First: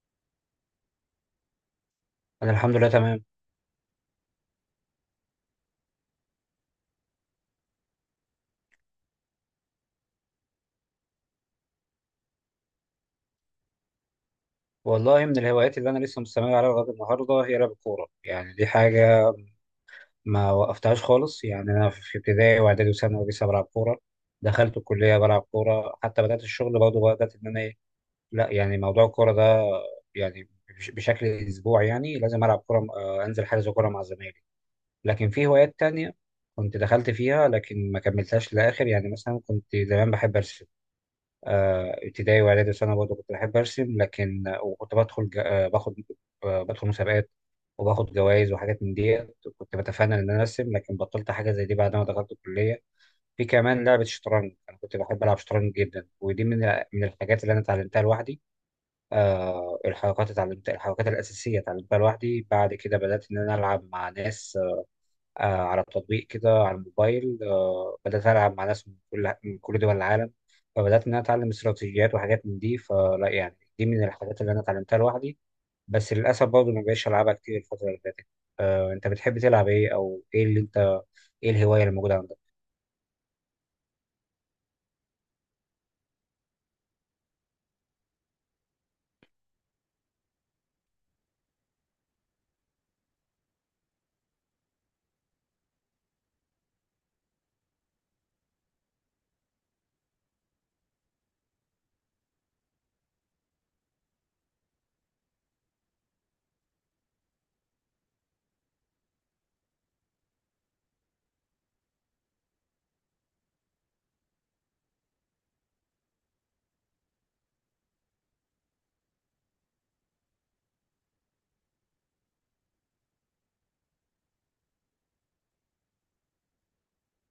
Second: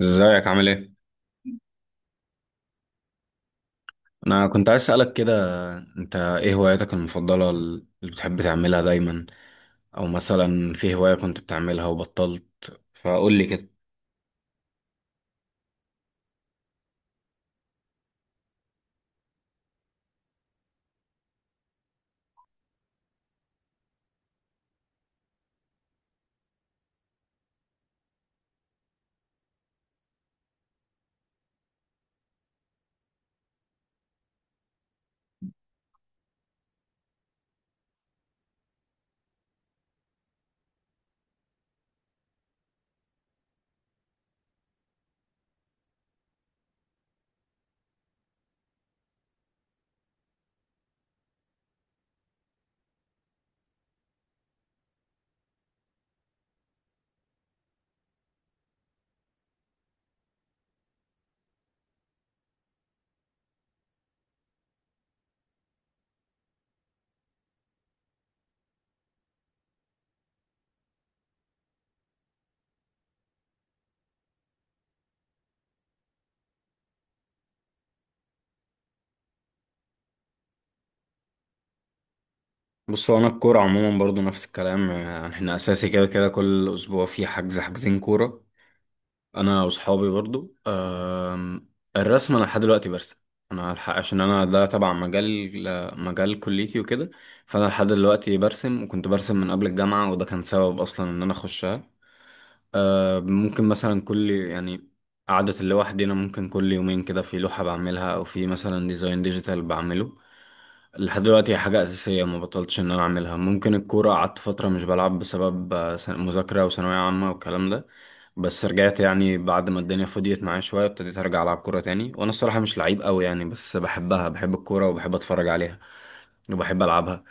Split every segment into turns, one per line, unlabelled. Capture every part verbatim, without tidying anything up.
ازيك عامل ايه؟
انا الحمد لله تمام.
انا كنت عايز اسألك كده. انت ايه هواياتك المفضلة اللي بتحب تعملها دايما، او مثلا في هواية كنت بتعملها وبطلت؟ فقول لي كده.
والله من الهوايات اللي انا لسه مستمر عليها لغايه النهارده هي لعب الكوره، يعني دي حاجه ما وقفتهاش خالص. يعني انا في ابتدائي واعدادي وثانوي لسه بلعب كوره، دخلت الكليه بلعب كوره، حتى بدات الشغل برضه بدات ان انا إيه، لا يعني موضوع الكوره ده يعني بش- بشكل اسبوعي يعني لازم العب كوره. آه، انزل حجز كوره مع زمايلي. لكن في هوايات تانية كنت دخلت فيها لكن ما كملتهاش للاخر. يعني مثلا كنت زمان بحب ارسم، آه، ابتدائي واعدادي وثانوي برضه كنت بحب ارسم، لكن آه، وكنت بدخل ج- آه، باخد، آه، بدخل مسابقات وباخد جوائز وحاجات من دي. كنت بتفنن ان انا ارسم، لكن بطلت حاجه زي دي بعد ما دخلت الكليه. في كمان لعبه الشطرنج، انا كنت بحب العب شطرنج جدا، ودي من من الحاجات اللي انا اتعلمتها لوحدي. آه، الحركات، اتعلمت الحركات الاساسيه اتعلمتها لوحدي. بعد كده بدات ان انا العب مع ناس آه، على تطبيق كده على الموبايل. آه، بدأت ألعب مع ناس من كل من كل دول العالم، فبدأت إن أنا أتعلم استراتيجيات وحاجات من دي. فلا يعني دي من الحاجات اللي أنا اتعلمتها لوحدي، بس للأسف برضه ما بقتش ألعبها كتير الفترة اللي فاتت. آه، أنت بتحب تلعب إيه؟ أو إيه اللي أنت، إيه الهواية اللي موجودة عندك؟
بص، هو انا الكورة عموما برضو نفس الكلام، يعني احنا اساسي كده كده كل اسبوع في حجز حجزين كورة انا واصحابي برضو. أم، الرسم انا لحد دلوقتي برسم، انا الحق عشان انا ده تبع مجال، ل- مجال كليتي وكده. فانا لحد دلوقتي برسم، وكنت برسم من قبل الجامعة، وده كان سبب اصلا ان انا اخشها. ممكن مثلا كل يعني قعدة اللي لوحدي أنا، ممكن كل يومين كده في لوحة بعملها، أو في مثلا ديزاين ديجيتال بعمله. لحد دلوقتي هي حاجة أساسية ما بطلتش إن أنا أعملها. ممكن الكورة قعدت فترة مش بلعب بسبب آه، سن- مذاكرة وثانوية عامة والكلام ده، بس رجعت يعني بعد ما الدنيا فضيت معايا شوية ابتديت أرجع ألعب كورة تاني. وأنا الصراحة مش لعيب أوي يعني، بس بحبها، بحب الكورة وبحب أتفرج عليها وبحب ألعبها.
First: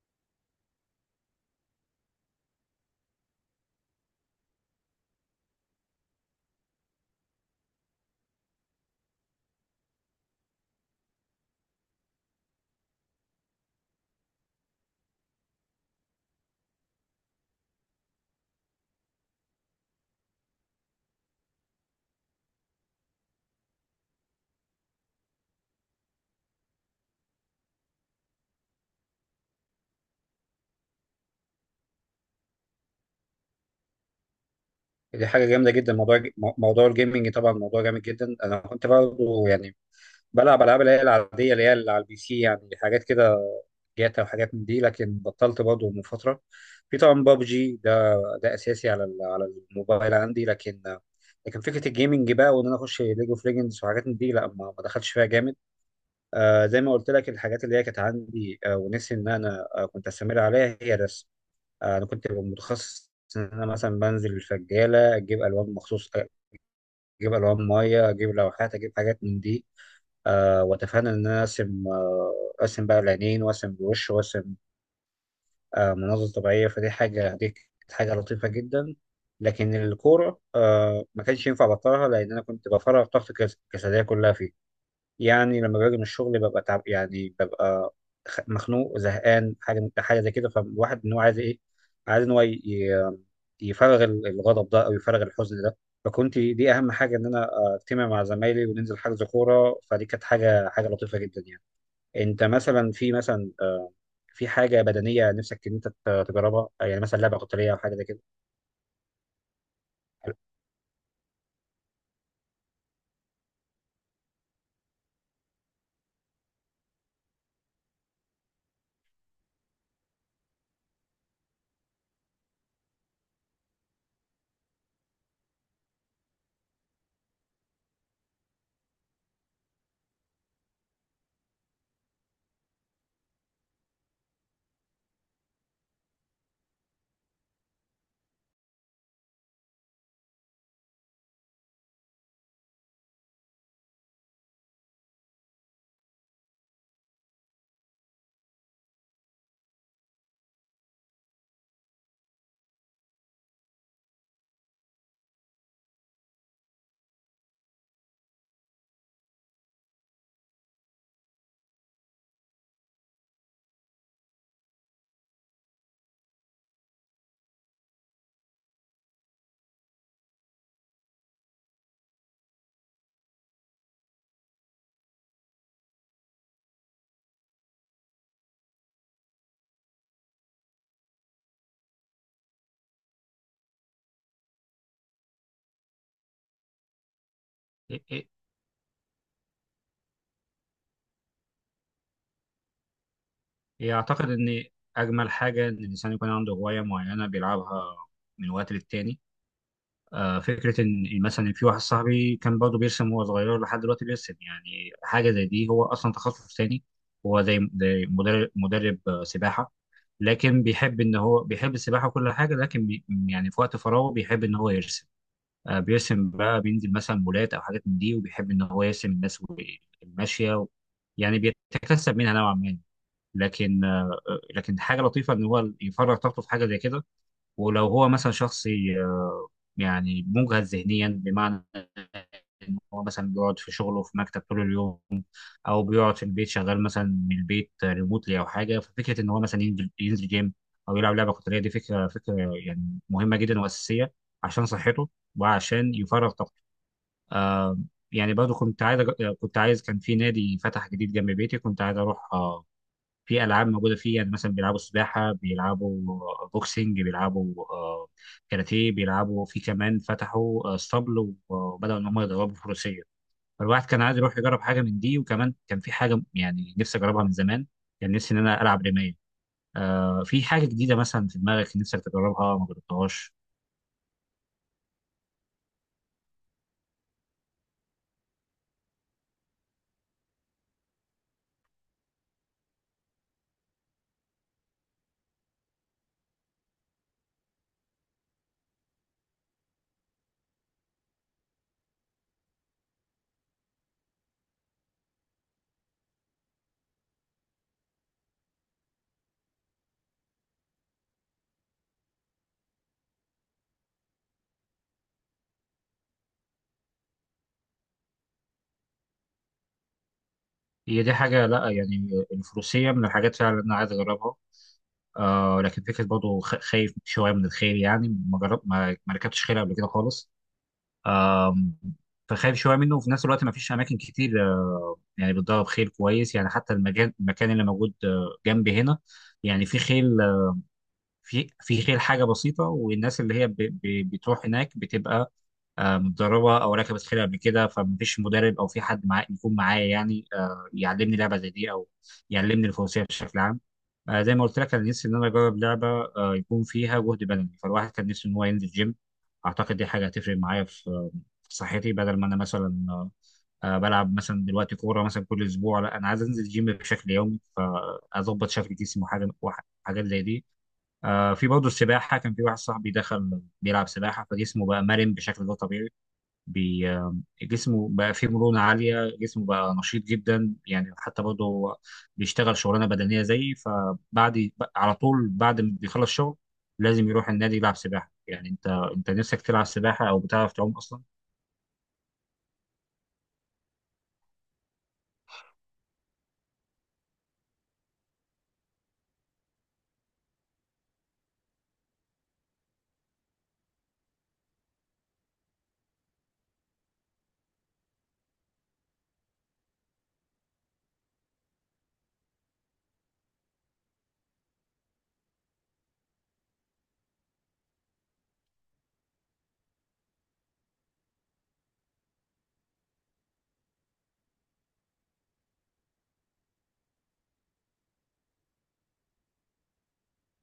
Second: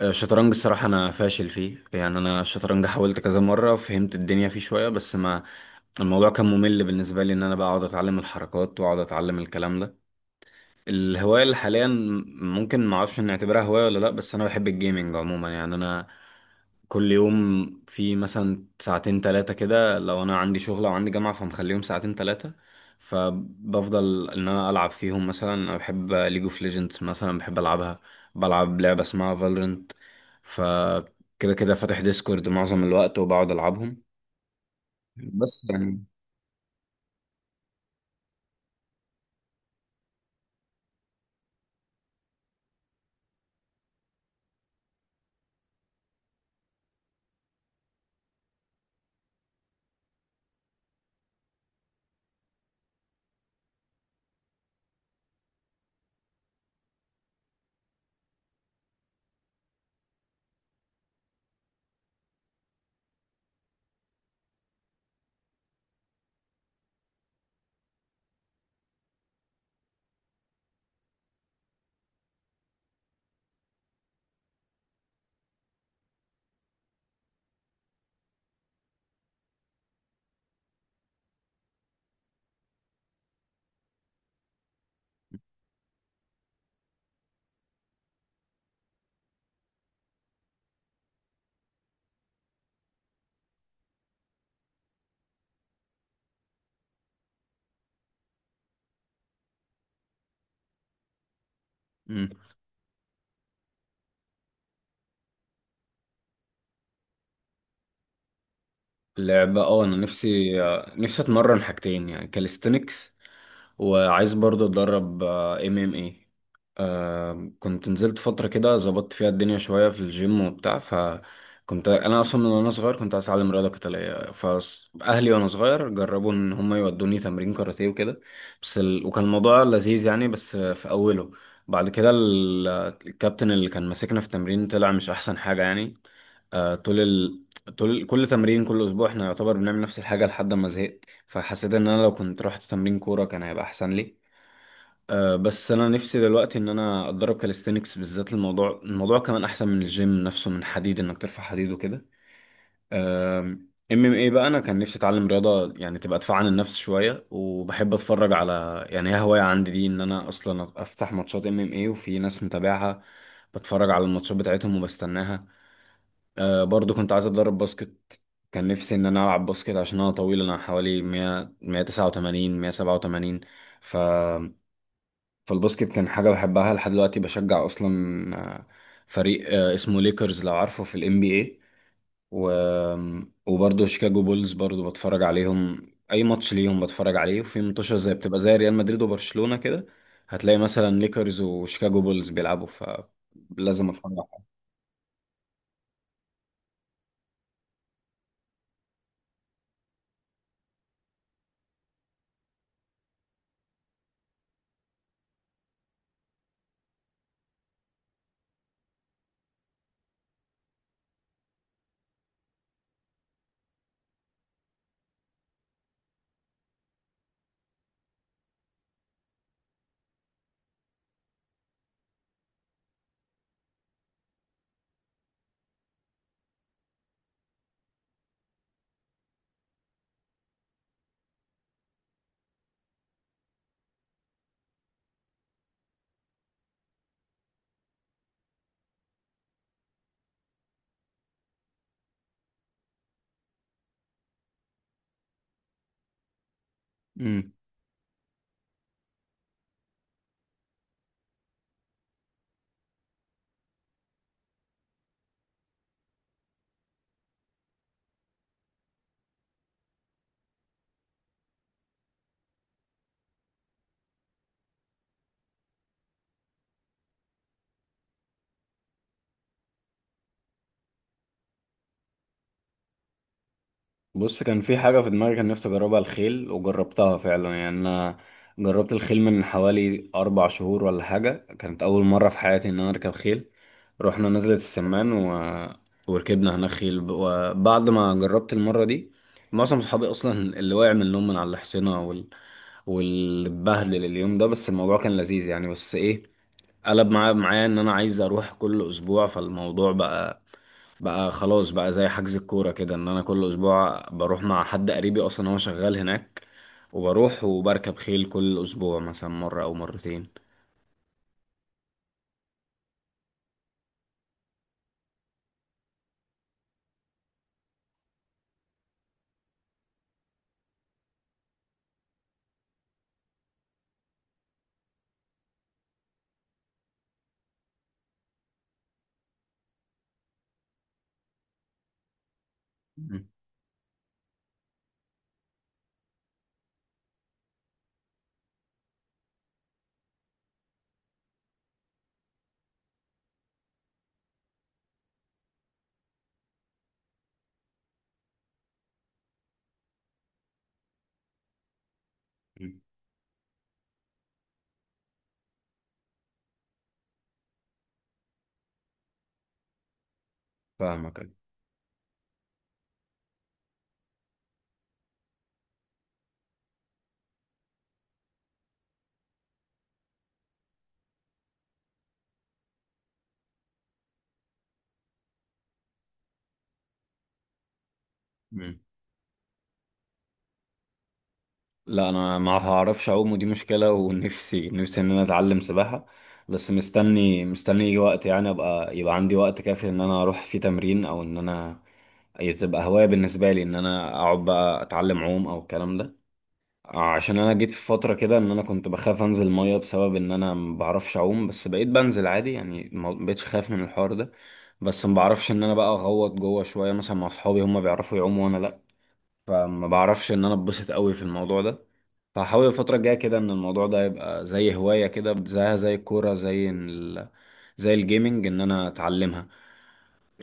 آه، الشطرنج الصراحة أنا فاشل فيه، يعني أنا الشطرنج حاولت كذا مرة، فهمت الدنيا فيه شوية، بس ما الموضوع كان ممل بالنسبة لي إن أنا بقى أقعد أتعلم الحركات وأقعد أتعلم الكلام ده. الهواية اللي حاليا، ممكن معرفش نعتبرها هواية ولا لأ، بس أنا بحب الجيمنج عموما. يعني أنا كل يوم في مثلا ساعتين تلاتة كده، لو أنا عندي شغل أو عندي جامعة فمخليهم ساعتين تلاتة، فبفضل إن أنا ألعب فيهم. مثلا أنا بحب ليج اوف ليجندز، مثلا بحب ألعبها، بلعب لعبة اسمها فالورنت، فكده كده فاتح ديسكورد معظم الوقت وبقعد ألعبهم.
دي حاجة
بس
جامدة جدا،
يعني
موضوع موضوع الجيمنج طبعا موضوع جامد جدا. أنا كنت برضه يعني بلعب العاب اللي هي العاديه، اللي هي اللي على البي سي، يعني حاجات كده جاتا وحاجات من دي، لكن بطلت برضه من فتره. في طبعا بابجي ده، ده اساسي على ال- على الموبايل عندي. لكن لكن فكره الجيمنج بقى وان انا اخش ليج اوف ليجندز وحاجات من دي، لا ما ما دخلتش فيها جامد. آه، زي ما قلت لك، الحاجات اللي هي كانت عندي آه، ونفسي ان انا آه، كنت استمر عليها هي الرسم. آه، انا كنت ببقى متخصص ان انا مثلا بنزل الفجاله اجيب الوان مخصوص، اجيب الوان ميه، اجيب لوحات، اجيب حاجات من دي. آه، واتفنن ان انا ارسم. آه، ارسم بقى العينين وارسم الوش وارسم آه، مناظر طبيعيه. فدي حاجه، دي كانت حاجه لطيفه جدا. لكن الكوره آه، ما كانش ينفع ابطلها، لان انا كنت بفرغ طاقتي الجس- الجسديه كلها فيها. يعني لما باجي من الشغل ببقى تعب، يعني ببقى خ- مخنوق زهقان، حاجه حاجه زي كده. فالواحد ان هو عايز ايه؟ عايز ان هو ي- ي- يفرغ ال- الغضب ده او يفرغ الحزن ده. فكنت دي اهم حاجه ان انا اجتمع مع زمايلي وننزل حجز كوره. فدي كانت حاجه حاجه لطيفه جدا يعني. انت مثلا في مثلا آه، في حاجه بدنيه نفسك ان انت ت- تجربها؟ يعني مثلا لعبه قتاليه او حاجه زي كده؟
لعبة اه، انا نفسي، آه، نفسي اتمرن حاجتين يعني كاليستنكس، وعايز برضو اتدرب ام ام اي. كنت نزلت فترة كده ظبطت فيها الدنيا شوية في الجيم وبتاع. فكنت انا اصلا من وانا صغير كنت عايز اتعلم رياضة قتالية، فاهلي وانا صغير جربوا ان هم يودوني تمرين كاراتيه وكده. بس ال... وكان الموضوع لذيذ يعني بس في اوله، بعد كده ال- الكابتن اللي كان ماسكنا في التمرين طلع مش احسن حاجة يعني. آه، طول طول كل تمرين كل اسبوع احنا يعتبر بنعمل نفس الحاجه لحد ما زهقت، فحسيت ان انا لو كنت رحت تمرين كوره كان هيبقى احسن لي. أه بس انا نفسي دلوقتي ان انا اتدرب كاليستينكس بالذات، الموضوع الموضوع كمان احسن من الجيم نفسه من حديد انك ترفع حديد وكده. ام ام اي بقى انا كان نفسي اتعلم رياضه يعني تبقى دفاع عن النفس شويه، وبحب اتفرج على يعني هي هوايه عندي دي ان انا اصلا افتح ماتشات ام ام اي، وفي ناس متابعها بتفرج على الماتشات بتاعتهم وبستناها. آه برضو كنت عايز اتدرب باسكت. كان نفسي ان انا العب باسكت عشان انا طويل، انا حوالي مية مية تسعة وتمانين مية سبعة وتمانين. ف فالباسكت كان حاجه بحبها لحد دلوقتي، بشجع اصلا آه، فريق آه، اسمه ليكرز لو عارفه في الام بي اي. و... وبرضه شيكاغو بولز برضه بتفرج عليهم اي ماتش ليهم بتفرج عليه، وفي ماتشات
إيه-
زي
إيه-
بتبقى زي ريال مدريد وبرشلونه كده، هتلاقي مثلا ليكرز وشيكاغو بولز بيلعبوا فلازم
إيه،
اتفرج
أعتقد إن أجمل حاجة إن الإنسان يكون عنده هواية معينة بيلعبها من وقت للتاني. آه، فكرة إن مثلا في واحد صاحبي كان برضه بيرسم وهو صغير، لحد دلوقتي بيرسم. يعني حاجة زي دي، هو أصلا تخصص تاني، هو زي زي مدرب، مدرب آه، سباحة، لكن بيحب إن هو بيحب السباحة وكل حاجة، لكن بي، يعني في وقت فراغه بيحب إن هو يرسم. آه، بيرسم بقى، بينزل مثلا مولات أو حاجات من دي، وبيحب إن هو يرسم الناس و الماشية و... يعني بيتكسب منها نوعا ما. لكن آه، آه، لكن حاجة لطيفة إن هو يفرغ طاقته في حاجة زي كده. ولو هو مثلا شخص ي- آه، يعني مجهد ذهنيا، بمعنى إن هو مثلا بيقعد في شغله في مكتب طول اليوم، او بيقعد في البيت شغال مثلا من البيت ريموتلي او حاجه، ففكره ان هو مثلا ينزل ينزل جيم او يلعب لعبه قتاليه، دي فكره فكره يعني مهمه جدا واساسيه عشان صحته وعشان يفرغ طاقته.
عليهم.
آه، يعني برضه كنت عايز أج- كنت عايز، كان في نادي فتح جديد جنب بيتي كنت عايز اروح. آه، في العاب موجوده فيه، يعني مثلا بيلعبوا سباحه، بيلعبوا بوكسنج، بيلعبوا آه، كاراتيه، بيلعبوا، في كمان فتحوا آه، اسطبل وبداوا ان هم يدربوا فروسيه. فالواحد كان عايز يروح يجرب حاجه من دي. وكمان كان في حاجه يعني نفسي اجربها من زمان، كان نفسي ان انا العب رمايه. آه، في حاجه جديده مثلا في دماغك نفسك تجربها ما جربتهاش؟
بص، كان في حاجة في دماغي كان نفسي أجربها، الخيل، وجربتها فعلا. يعني أنا جربت الخيل من حوالي أربع شهور ولا حاجة، كانت أول مرة في حياتي إن أنا أركب خيل. رحنا نزلة السمان و... وركبنا هناك خيل. وبعد ما جربت المرة دي، معظم صحابي أصلا اللي وقع من النوم من على الحصينة وال... والبهدل اليوم ده، بس الموضوع كان لذيذ يعني. بس إيه، قلب معايا معايا ان انا عايز اروح كل اسبوع، فالموضوع بقى بقى خلاص بقى زي حجز الكورة كده، ان انا كل اسبوع بروح مع حد قريبي اصلا هو شغال هناك، وبروح وبركب خيل كل اسبوع مثلا مرة او مرتين.
هي دي حاجه، لا يعني الفروسيه من الحاجات فعلا اللي انا عايز اجربها. آه، لكن فكره برضه خ- خايف شويه من الخيل. يعني ما جرب، ما ما ركبتش خيل قبل كده خالص، فخايف شويه منه. وفي نفس الوقت ما فيش اماكن كتير آه، يعني بتدرب خيل كويس، يعني حتى المكان المكان اللي موجود آه، جنبي هنا، يعني في خيل آه، في في خيل حاجه بسيطه، والناس
مم.
اللي هي ب- ب- بتروح هناك بتبقى آه، متدربه او ركبت خيل قبل كده. فمفيش مدرب او في حد معاه يكون معايا يعني آه، يعلمني لعبه زي دي، او يعلمني الفروسيه بشكل عام. آه، زي ما قلت لك، انا نفسي ان انا اجرب لعبه آه، يكون فيها جهد بدني. فالواحد كان نفسه ان هو ينزل جيم. اعتقد دي حاجه هتفرق معايا في آه، في صحتي، بدل ما انا
مم.
مثلا آه، آه، بلعب مثلا دلوقتي كوره مثلا كل اسبوع. لا انا عايز انزل جيم بشكل يومي، فاظبط شكل جسمي وحاجه وح- حاجات زي دي.
فاهمك،
آه،
أيوة.
في برضه السباحه، كان في واحد صاحبي دخل بيلعب سباحه فجسمه بقى مرن بشكل غير طبيعي، بي، جسمه بقى فيه مرونة عالية، جسمه بقى نشيط جدا. يعني حتى برضه هو بيشتغل شغلانة بدنية زيي، فبعد على طول بعد ما بيخلص شغل لازم يروح النادي يلعب سباحة. يعني انت،
مم.
انت نفسك تلعب سباحة؟ او بتعرف تعوم اصلا؟
لا انا ما هعرفش اعوم، ودي مشكلة، ونفسي نفسي ان انا اتعلم سباحة، بس مستني مستني يجي وقت يعني، ابقى يبقى عندي وقت كافي ان انا اروح فيه تمرين او ان انا، هي تبقى هواية بالنسبة لي ان انا اقعد بقى اتعلم عوم او الكلام ده. عشان انا جيت في فترة كده ان انا كنت بخاف انزل مية بسبب ان انا ما بعرفش اعوم، بس بقيت بنزل عادي يعني، ما بقتش خايف من الحوار ده. بس ما بعرفش ان انا بقى اغوط جوه شوية، مثلا مع اصحابي هم بيعرفوا يعوموا وانا لا، فما بعرفش ان انا اتبسط قوي في الموضوع ده. فحاول الفترة الجاية كده ان الموضوع ده يبقى زي هواية كده، زيها زي الكورة، زي ال... زي الجيمنج، ان انا اتعلمها.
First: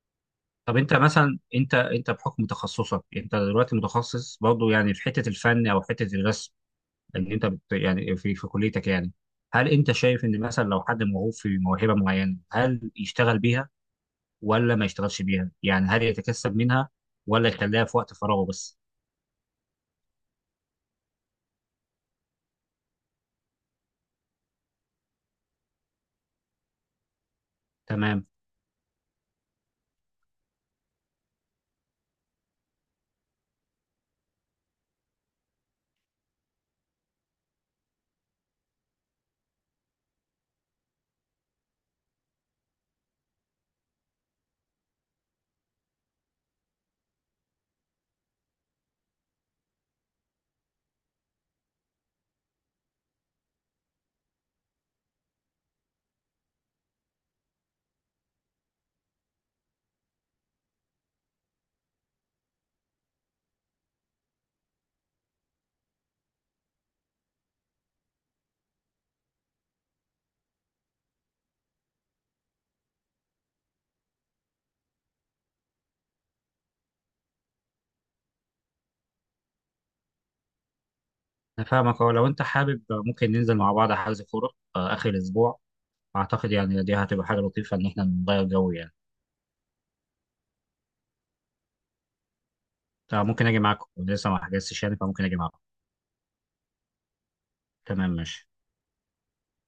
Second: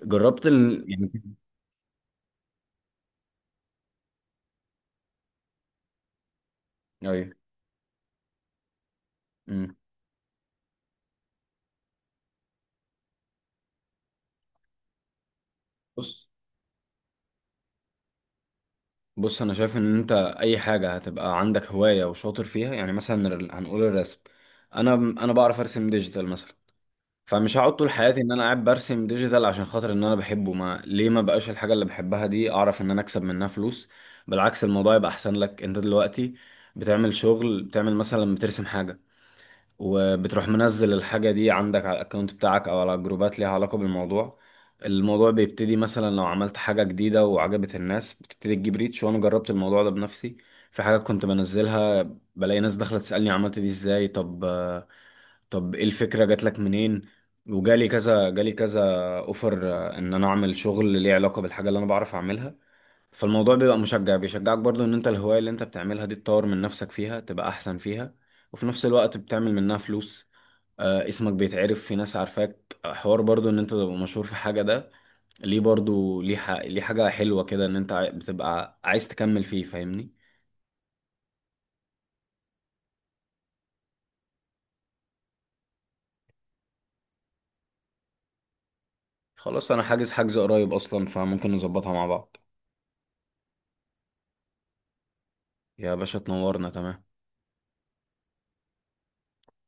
جربت
طب
ال...
انت
يعني
مثلا، انت انت بحكم تخصصك، انت دلوقتي متخصص برضه يعني في حتة الفن او حتة الرسم اللي
ايوه.
انت بت، يعني في في كليتك يعني، هل
أمم.
انت شايف ان مثلا لو حد موهوب في موهبة معينة هل يشتغل بيها، ولا ما يشتغلش بيها؟ يعني هل
بص
يتكسب منها ولا يخليها في وقت فراغه بس؟
بص انا شايف ان انت اي حاجه هتبقى عندك هوايه وشاطر فيها، يعني مثلا ال- هنقول الرسم. انا انا بعرف ارسم ديجيتال مثلا، فمش هقعد طول حياتي
تمام،
ان انا قاعد برسم ديجيتال عشان خاطر ان انا بحبه. ما ليه ما بقاش الحاجه اللي بحبها دي اعرف ان انا اكسب منها فلوس؟ بالعكس الموضوع يبقى احسن لك. انت دلوقتي بتعمل شغل، بتعمل مثلا بترسم حاجه، وبتروح منزل الحاجة دي عندك على الاكونت بتاعك او على جروبات ليها علاقة بالموضوع. الموضوع بيبتدي مثلا لو عملت حاجة جديدة وعجبت الناس بتبتدي تجيب ريتش، وانا جربت الموضوع ده بنفسي. في حاجات كنت بنزلها، بلاقي ناس داخلة تسألني عملت دي ازاي، طب آه، طب ايه الفكرة جات لك منين، وجالي كذا جالي كذا. اوفر آه، ان انا اعمل شغل ليه علاقة بالحاجة اللي انا بعرف اعملها. فالموضوع بيبقى مشجع، بيشجعك برضو ان انت الهواية اللي انت بتعملها دي تطور من نفسك فيها تبقى احسن فيها، وفي نفس الوقت بتعمل منها فلوس. آه اسمك بيتعرف، في ناس عارفاك، آه، حوار برضو ان انت تبقى مشهور في حاجة ده ليه برضو ليه, ح... ليه، حاجة حلوة كده ان انت عاي- بتبقى عايز تكمل فيه، فاهمني.
انا فاهمك. اه لو انت حابب ممكن ننزل مع بعض حجز كوره آه، اخر الاسبوع. اعتقد يعني دي هتبقى حاجه لطيفه ان احنا نغير جو يعني.
خلاص انا حاجز حجز قريب اصلا، فممكن نظبطها مع بعض.
طب ممكن اجي معاكم، لسه ما حجزتش يعني فممكن اجي معاكم.
يا باشا تنورنا، تمام.
تمام ماشي.